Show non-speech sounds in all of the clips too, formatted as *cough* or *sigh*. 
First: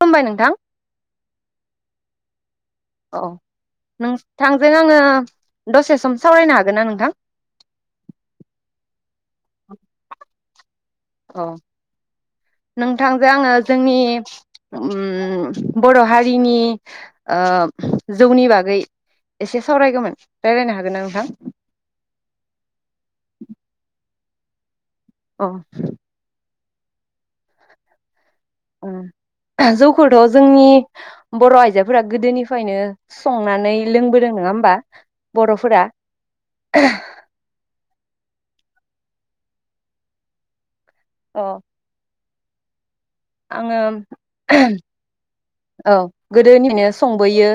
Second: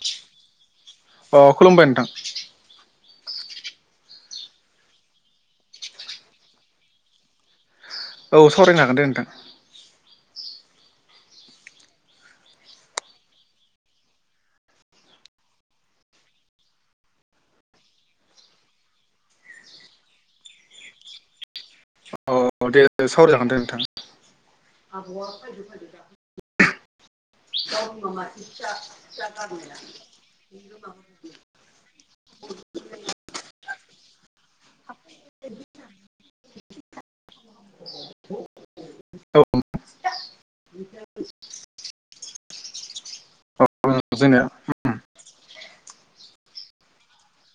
खुलुमबाय नोंथां अ खुलुमबाय। *inaudible* औ न थांजों आङो दसे सम सावरायनो हागोन ना नोंथां। औ सावरायनो हागोन दे नोंथां। अ नोंथांजों आङो जोंनि बर हारिनि जौनि बागै एसे सावरायगौमोन रायलायनो हागोनना नोंथां? औ दे सावराय जागोन दे नोंथां। औ *inaudible* *inaudible* ओ जौखौथ जोंनि बर'आइजोफोरा गोदोनिफ्रायनो संनानै लोंबोदों नङा होमबा बर'फोरा। *inaudible* *inaudible* अ *inaudible* आङो औ जोंनिया औ गो दोनिफायनो संबोयो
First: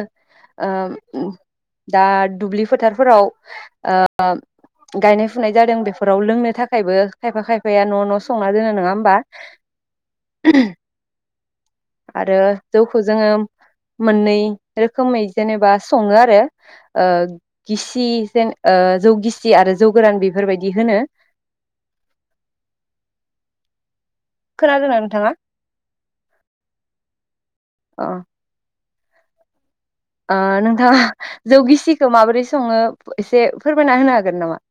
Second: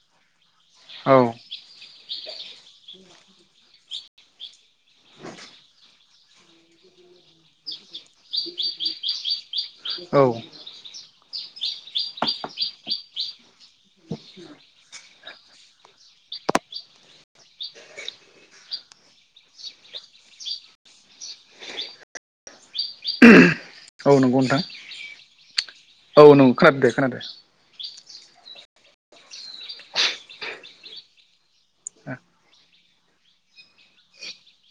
औ ओम दा दुब्लि फोथारफोराव ओ गायनाय फुनाय जादों बेफोराव लोंनो थाखायबो खायफा खायफाया न' न' संना दोनो नङा होमबा? औ। आरो जौखौ जोङो मोननै रोखोमै जेनेबा सङो आरो ओ गिसि जेन ओ जौ गिसि आरो जौ गोरान बेफोर बायदि होनो। औ नंगौ नोंथां खोनादोंना नोंथाङा? औ नंगौ खोनादो दे खोनादो। अ ओ नोंथाङा जौ गिसिखौ माबोरै सङो एसे फोरमायना होनो हागोन नामा?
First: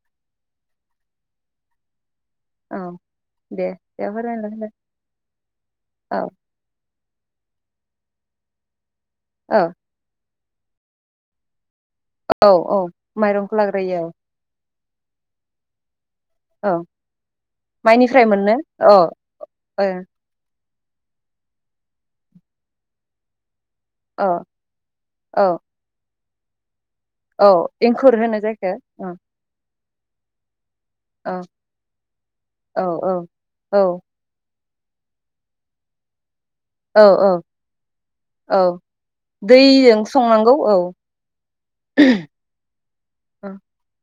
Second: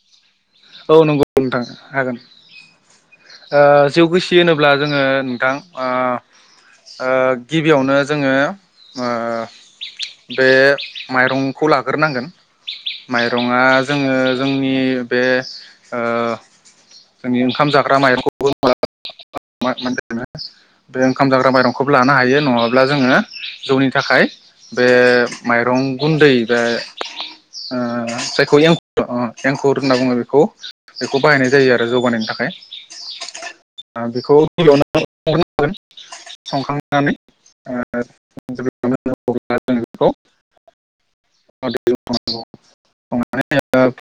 औ नंगौ नोंथां हागोन। औ ओ दे जौ दे गिसि फोरमायना होदो होनोब्ला जोङो नोंथां ओ औ ओ गिबियावनो जोङो ओ औ बे माइरं खौ लाग्रोनांगोन औ औ माइरंखौ माइरङा लाग्रोयो औ जोङो जोंनि बे *inaudible* औ जोंनि ओंखाम जाग्रा माइनिफ्राय माइरंखौ मोननो अ। *unintelligible* बे ओंखाम जाग्रा माइरंखौबो लानो हायो नङाब्ला जोङो जौनि थाखाय औ बे औ माइरं गुन्दै बे औ ओ एंखुर होनो जायखौ औ एंखु-एंखुर होनना बुङो बेखौ। बेखौ औ बाहायनाय जायो आरो जौ बानायनो थाखाय। औ औ औ आ बेखौ *unintelligible* औ औ औ दैजों ओ संनांगौ औ ओ। *unintelligible*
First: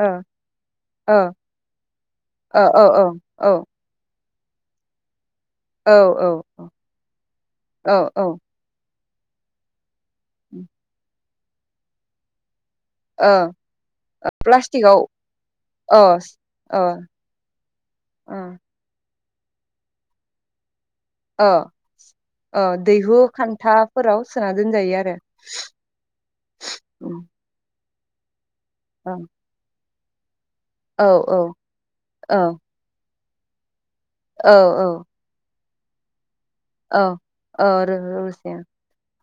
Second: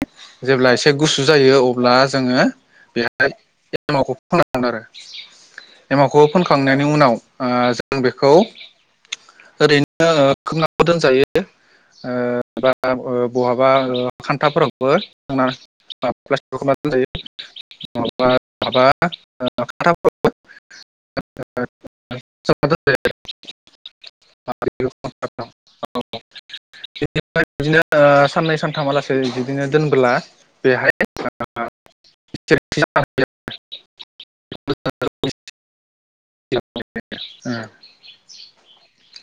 ओ जेब्ला एसे गुसु जायो अब्ला जोङो ओ औ औ बेहाय औ। *unintelligible* आरो। एमावखौ फोनखांनायनि उनाव ओ औ जों ओ बेखौ ओरैनो ओ खोबनाबो दोनजायो। ओ। प्लास्टिकआव *unintelligible* ओ नङाबा ओ । *unintelligible* ओ ओै सोमना दैहु खान्थाफोराव सोना दोनजायो आरो उम । बिदिनो साननै सान खामालासेै बिदिनो दोनब्ला औ। *unintelligible* औ औ। औ औ रोहोसे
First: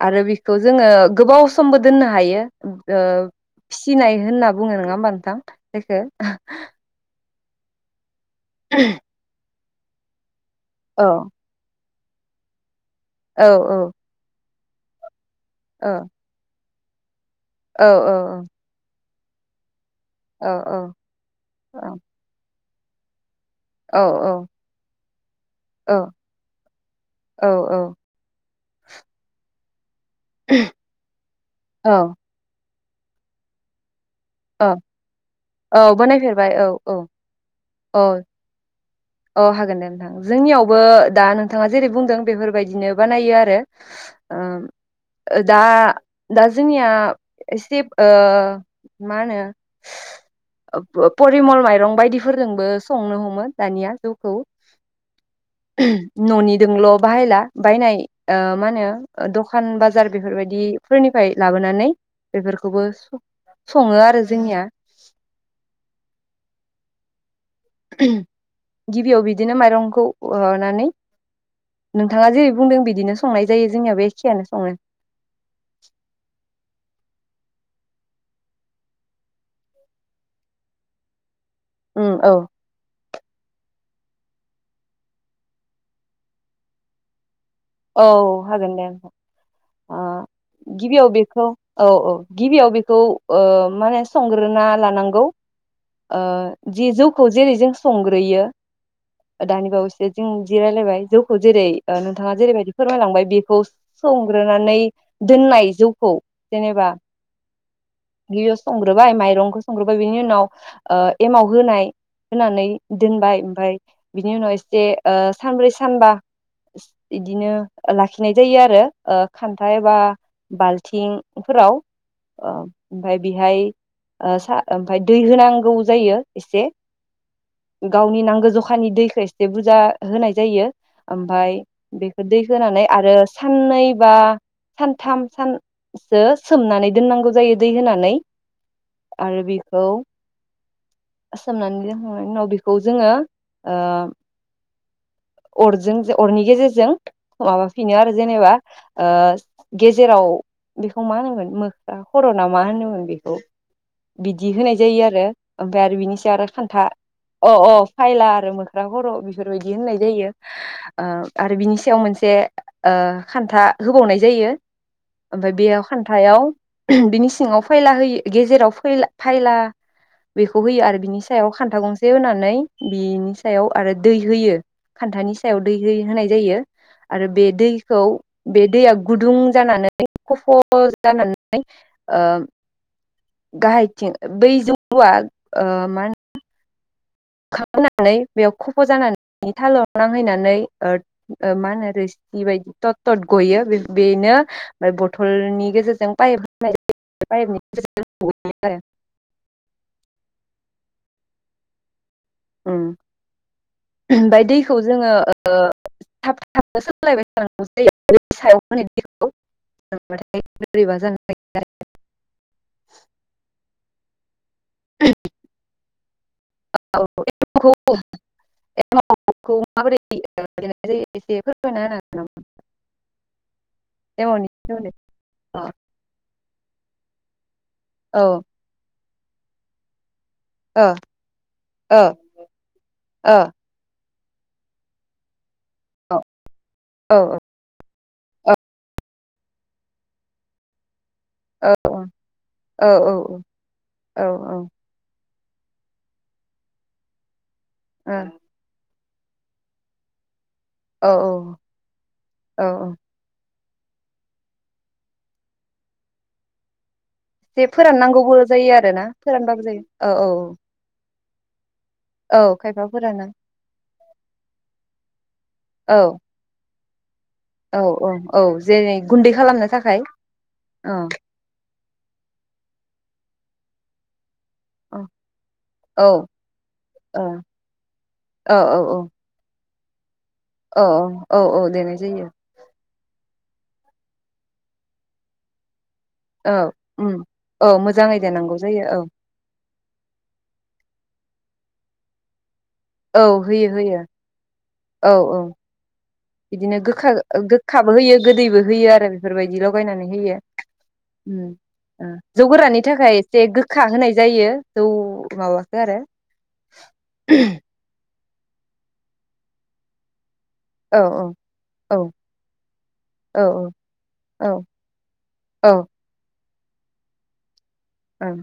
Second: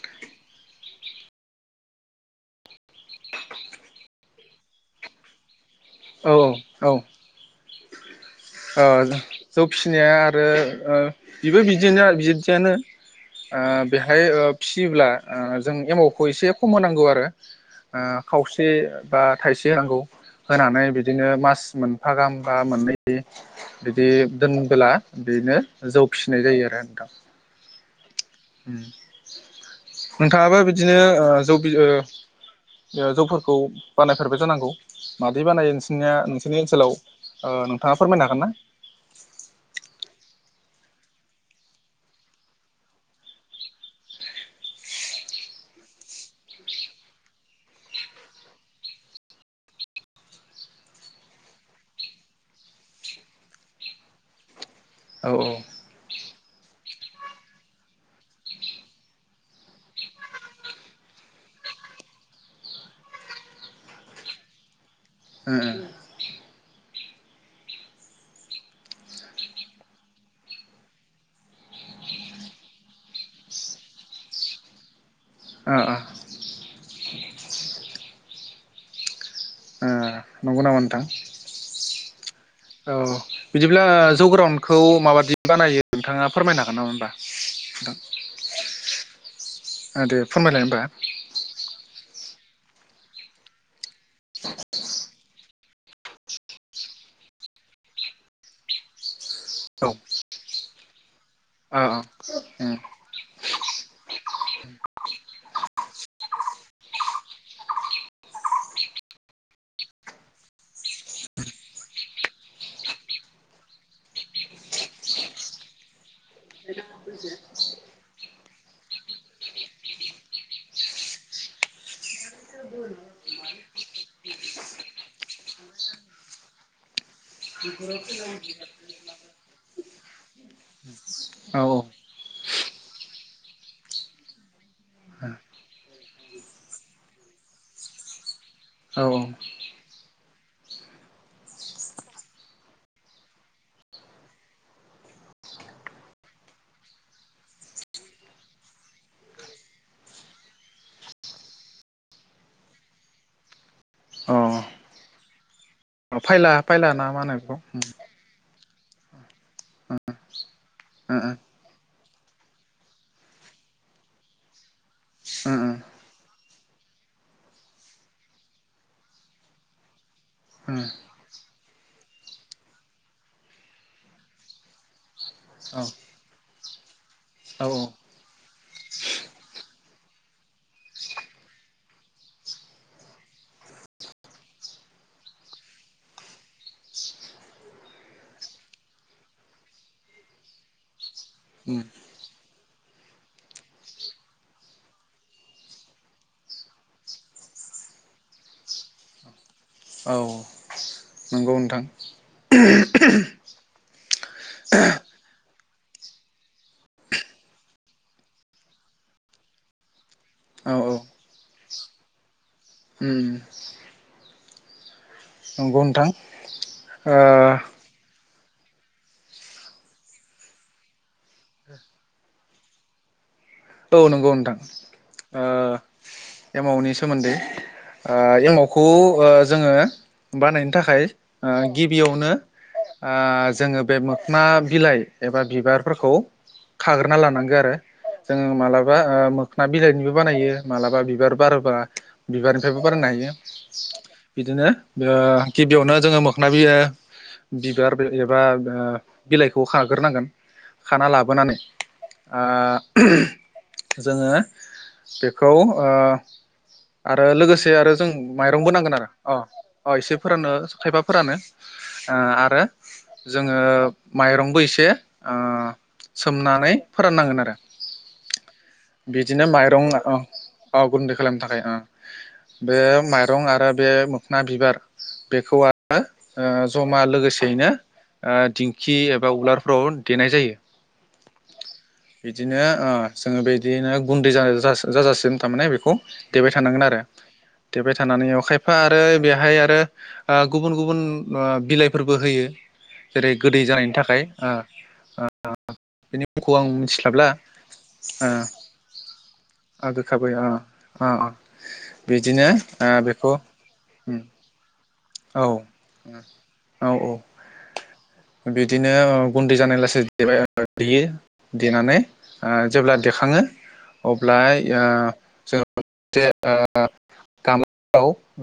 आरो बिखौ जोंङो गोबाव समबो दोननो हायो उम ओ फिसिनाय होनना बुङो नङा होमबा नोंथां? जायखौ औ औ औ। औ। जौ फिसिनाया आ ओ ओ औ बेबो बि बिदिनो बिबदियानो औ ओ बेहाय ओ फिसियोब्ला ओ जों औ एमावखौ एसे खम होनांगौ आरो औ ओ खावसे बा थाइसे नांगौ औ होनानै बिदिनो मास औ मोनफा गाहाम बा मोनै बिदि दोनबोला बेनो औ जौ फिसिनाय जायो आरो नोंथां। औ ह *inaudible* नोंथाङाबो बिदिनो जौ बियो बियो जौफोरखौ बानायफेरबाय जानांगौ औ मादि बानायो औ नोंसनिया बानायफेरबाय नोंसोरनि औ ओनसोलाव औ फोरमायनो औ हागोन गोन ना? औ हागोन दे नोंथां जोंनियावबो दा नोंथाङा जेरै बुंदों बेफोरबायदिनो बानायो आरो द दा जोंनिया एसे मा होनो परिमल माइरं बायदिफोरजोंबो संनो हमो दानिया। जौखौ औ औ ननिजोंलक्षबाहायला बायनाय मा होनो दखान बाजार बेफोरबायदि फोरनिफ्राय लाबोनानै बेफोरखौबो सङो आरो जोंनिया। गिबियाव बिदिनो माइरंखौ हनानै नोंथाङा जेरै बुंदों बिदिनो संनाय जायो जोंनिययावाबो एखेयानो सङो। ओ नंगौ नामा नोंथां ओम औ औ बिदिब्ला जौग्रनखौ माबादि बानायो नोंथाङा फोरमायनो हागोन नामा होनबा? औ हागोन दे ओ दे फोरमायलाय होमबा गिबियाव बेखौ औ औ गिबियाव बेखौ माने संग्रोना लानांगौ जि जौखौ जेरै जों संग्रोयो दानि औ बावैसो जों जि रायलायबाय जौखौ। जेरै औ नोंथाङा जेरै बायदि बि फोरमायलांबाय बेखौ संग्रोनानै दोननाय जौखौ जेनेबा बेयाव संग्रोबाय माइरंखौ संग्रोबाय बिनि उनाव एमाव होनाय होनानै दोनबाय ओमफफ्राय बिनि उनाव एसे सानब्रै सानबा बिदिनो लाखिनाय जायो आरो खान्थाइ बा बाल्थिंफोराव ओमाय बेहाय ओमफ्राय दै होनांगौ जायो एसे गावनि नांगौ जखानि दैखौ एसे बुरजा होनाय जायो ओमफफ्राय बेखौ दै होनानै आरो साननै बा सानथाम सानसो सोमनानै दोननांगौ जायो दै होनानै औ आरो बेखौ सोमनानै दोनांनायनि उनाव बेखौ जोङो अरजों अरनि गेजेरजों माबाफिनो आरो जेनेबा गेजेराव बेखौ मा होनोमोन मोखारा खर नामा होनोमोन बेखौ औ बिदि होनाय जायो आरो ओमफ्राय आरो अ बिनिसो आरो फायला खान्था फायला ना मा होनो अ बेखौ उम अ फायला आरो मोखां रा खर बेफोरबायदि होननाय जायो ओ आरो बिनि सायाव मोनसे खान्था होबावनाय जायो ओमफ्राय ओ बेयाव ओ खान्थाव बिनि सिङाव फायला होयो गेजेराव फायला बेखौ होयो आरो बिनि सायाव खान्था गंसे होनानै बिनि सायाव आरो दै होयो खान्थानि सायाव दै औ होनाय जायो। आरो बे औ दैखौ बे दैया गुदुं जानानै खफ जानानै गाहायथिं बै जौलुआ मा होनो खाबु होनानै बेयाव खफ जानानै थालाव नांहैनानै मा उम होनो रो सि बायदि थट थट गयो बेनो बथलनि गेजेरजों पाइप होनाय पाइपनियो औ नंगौ नोंथां उ ओमफ्राय दैखौ जोङो थाब थाबनो सोमलायबाय थानांगौ जायो सायाव होनाय दैखौाथाय औ औ बोरैबा जानो उम नंगौ नोंथां *unintelligible* औ नंगौ हागोन नामा लेमननि नोंथां सोमोन्दै औ एमाउनि सोमोन्दै आ ओ एमावखौ बा जोङो बानायनो ओ थाखाय ओ ओ गिबियावनो ओ औ जोङो बे मो ना बिलाइ एबा बिबारफोरखौ खाग्रोना औ लानांगो आरो जोङो मालाबा ओ मोखना बिलाइनिबो बानायो मालाबा बिबार बारोबा बिबारनिफ्रायबो औ बारनो हायो औ बिदिनो *unintelligible* गिबियावनो जोङो मोखना बियो बिबार बो एबा ओ बिलाइखौ खाग्रोनांगोन। खाना औ लाबोनानै औ औ ओ जोङो बेखौ ओ *unintelligible* आरो जे लोगोसे आरो जों फोराननांगौबो माइरंबो जायो नांगोन आरोना आरो अ फोरानबाबो जायो अ औ एसे औ फोरानोनो खायफा फोरानो ओ औ औ आरो खायफा फोरानो जोङो माइरंबो एसे ओ औ सोमनानै फोराननांगोन आरो औ औ औ जेरै गुन्दै बिदिनो खालामनो माइरं थाखाय ओ औ गुन्दै खालामनो थाखाय ओ बे माइरं आरो बे ना बिबार औ बेखौ आरो औ ओ जमा औ लोगोसेयैनो ओ औ दिंखि एबा उलार *unintelligible* औ औ औ औ देनाय जायो। बिदिनो ओ जोङो बिदिनो गुन्दै जा-जा-जाजासिगनो थामाने बेखौ देबाय औ थानांगोन आरो उम औ देबाय मोजाङै थानानै देनांगौ खायफा जायो औ आरो बेहाय आरो ओ गुबुन गुबुन ओ बिलाइफोरबो होयो। औ जेरै गोदै होयो जानायनि होयो थाखाय ओ औ औ ओ बिदिनो गोखा गोखाबो होयो ओ गोदैबो होयो आरो बेफोरबायदि आ लगायनानै गोखाबै होयो। ओ अ अ उम ओ जौ बिदिनो गोरानि ओ थाखाय बेखौ एसे गोखा होनाय उम जायो। थौ औ माबाखौ आरो औ औ बिदिनो ओ गुन्दै जानाय लासै *unintelligible* औ देयो औ देनानै ओ जेब्ला देखाङो औ अब्ला औ ओ जोङो औ *unintelligible* ओ *unintelligible* औ ओ ओं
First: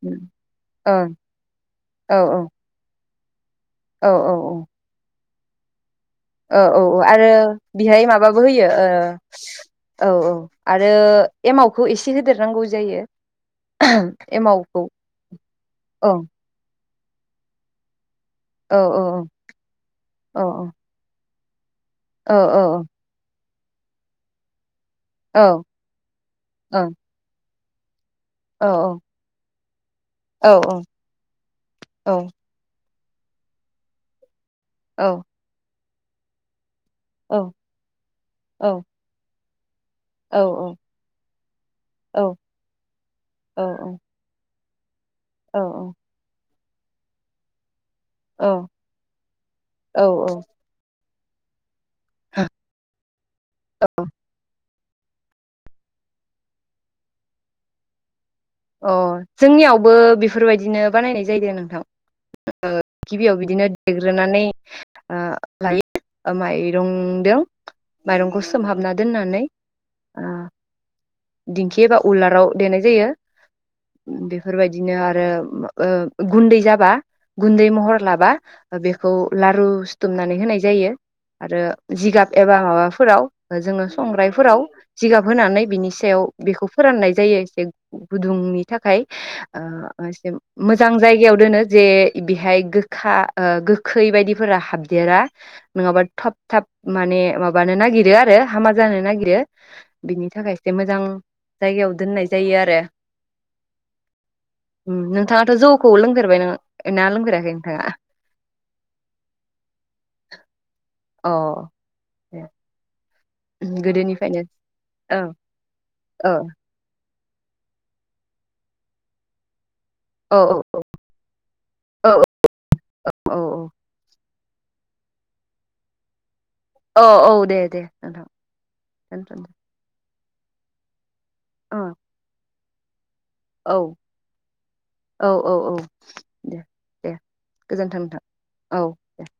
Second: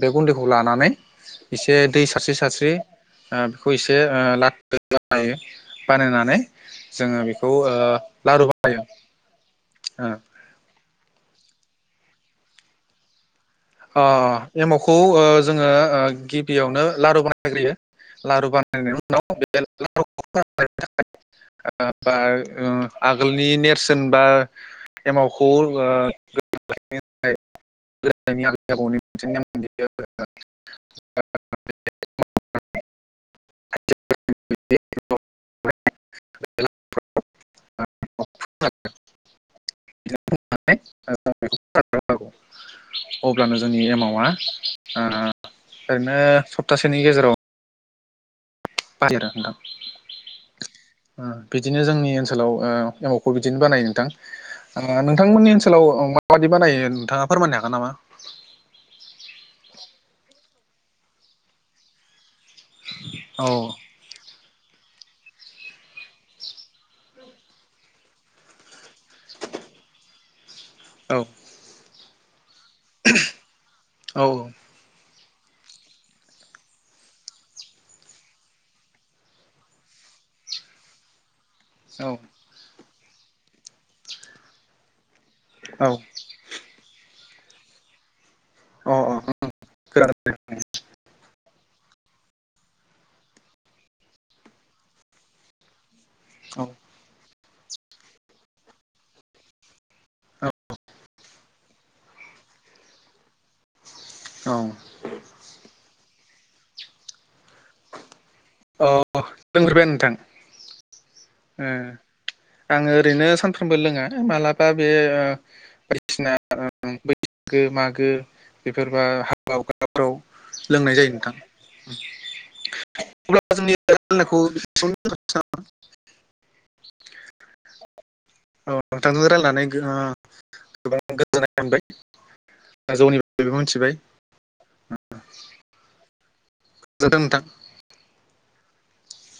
बे उम गुन्दैखौ लानानै ओं एसे दै औ सारस्रि सारस्रि ओ बेखौ एसे औ औ लाख *unintelligible* जायो। औ औ औ आरो बेहाय माबाबो लारु होयो बानायो औ औ आरो आरो एमावखौ एसे होदेरनांगौ जायो। एमावखौ जोङो ओं गिबियावनो लारु बानायग्रोयो लारु औ बानायनायनि औ उनाव बे लारुखौ *unintelligible* औ बानायनो थाखाय औ *inaudible* ओ आगोल नि नेरसोन बा औ एमावखौ ओ ओं दे औ औ औ औ *unintelligible* औ *unintelligible* औ *unintelligible* औ अब्लानो जोंनि एमावा नो ओरैनो सब सप्तासेनि गेजेराव औ औ औ अ बि बिदिनो जोंनि ओनसोलाव एमावखौ बिदिनो बानायो नोंथां नोंथांमोननि ओनसोलाव माबादि बानायो नोंथाङा फोरमायनो हागोन नामा? अ जोंनियावबो बेफोरबाय दिनो बानायनाय जायो नोंथां गिबियाव औ बिदिनो देग्रोनानै लायो माइरंजों माइरंखौ सोमहाबना दोननानै औ दिंखि बा उल्लार देनाय जायो औ बेफोरबायदिनो आरो गुन्दै जाबा गुन्दै महर लाबा बेखौ लारु सुथुमनानै होनाय जायो आरो जिगाब एबा माबा फोराव जोङो संग्रायफोराव जिगाब होनानै औ बिनि सायाव बेखौ फोराननाय जायो एसे गुदुंनि औ अ थाखाय अ ओ खोनादों मोनसे मोजां जायगायाव दोनो जे बेहाय गोखा गोखै बायदिफोरा हाबदेरा नङाबा थाब औ थाब माने मा माबानो नागिरो आरो हामा जानो नागिरो बिनि थाखायसो मोजां जायगायाव दोननाय जायो आरो औ ओम नोंथाङा। जौखौ लोंफेरबाय नोङो ना लोंफेराखै नोंथाङा। अ लोंफेरबाय नोंथां अ आङो ओरैनो। सानफ्रोमबो लोङा गोदोनिफ्रायनो मालाबा बे ओं औ बायदिसिना। बैसागो मागो बेफोरबा हाब। औ औ अब्ला औ। *unintelligible* औ औ दे दे नोंथां औ नोंथांजों दोनथ। रायलायनानै ओ गोबां गोजोननाय मोनबाय। जौनि। बागैबो मिथिबाय औ औ औ औ। दे दे गोजोनथों नोंथां। गोजोन्थों नोंथां। औ दे।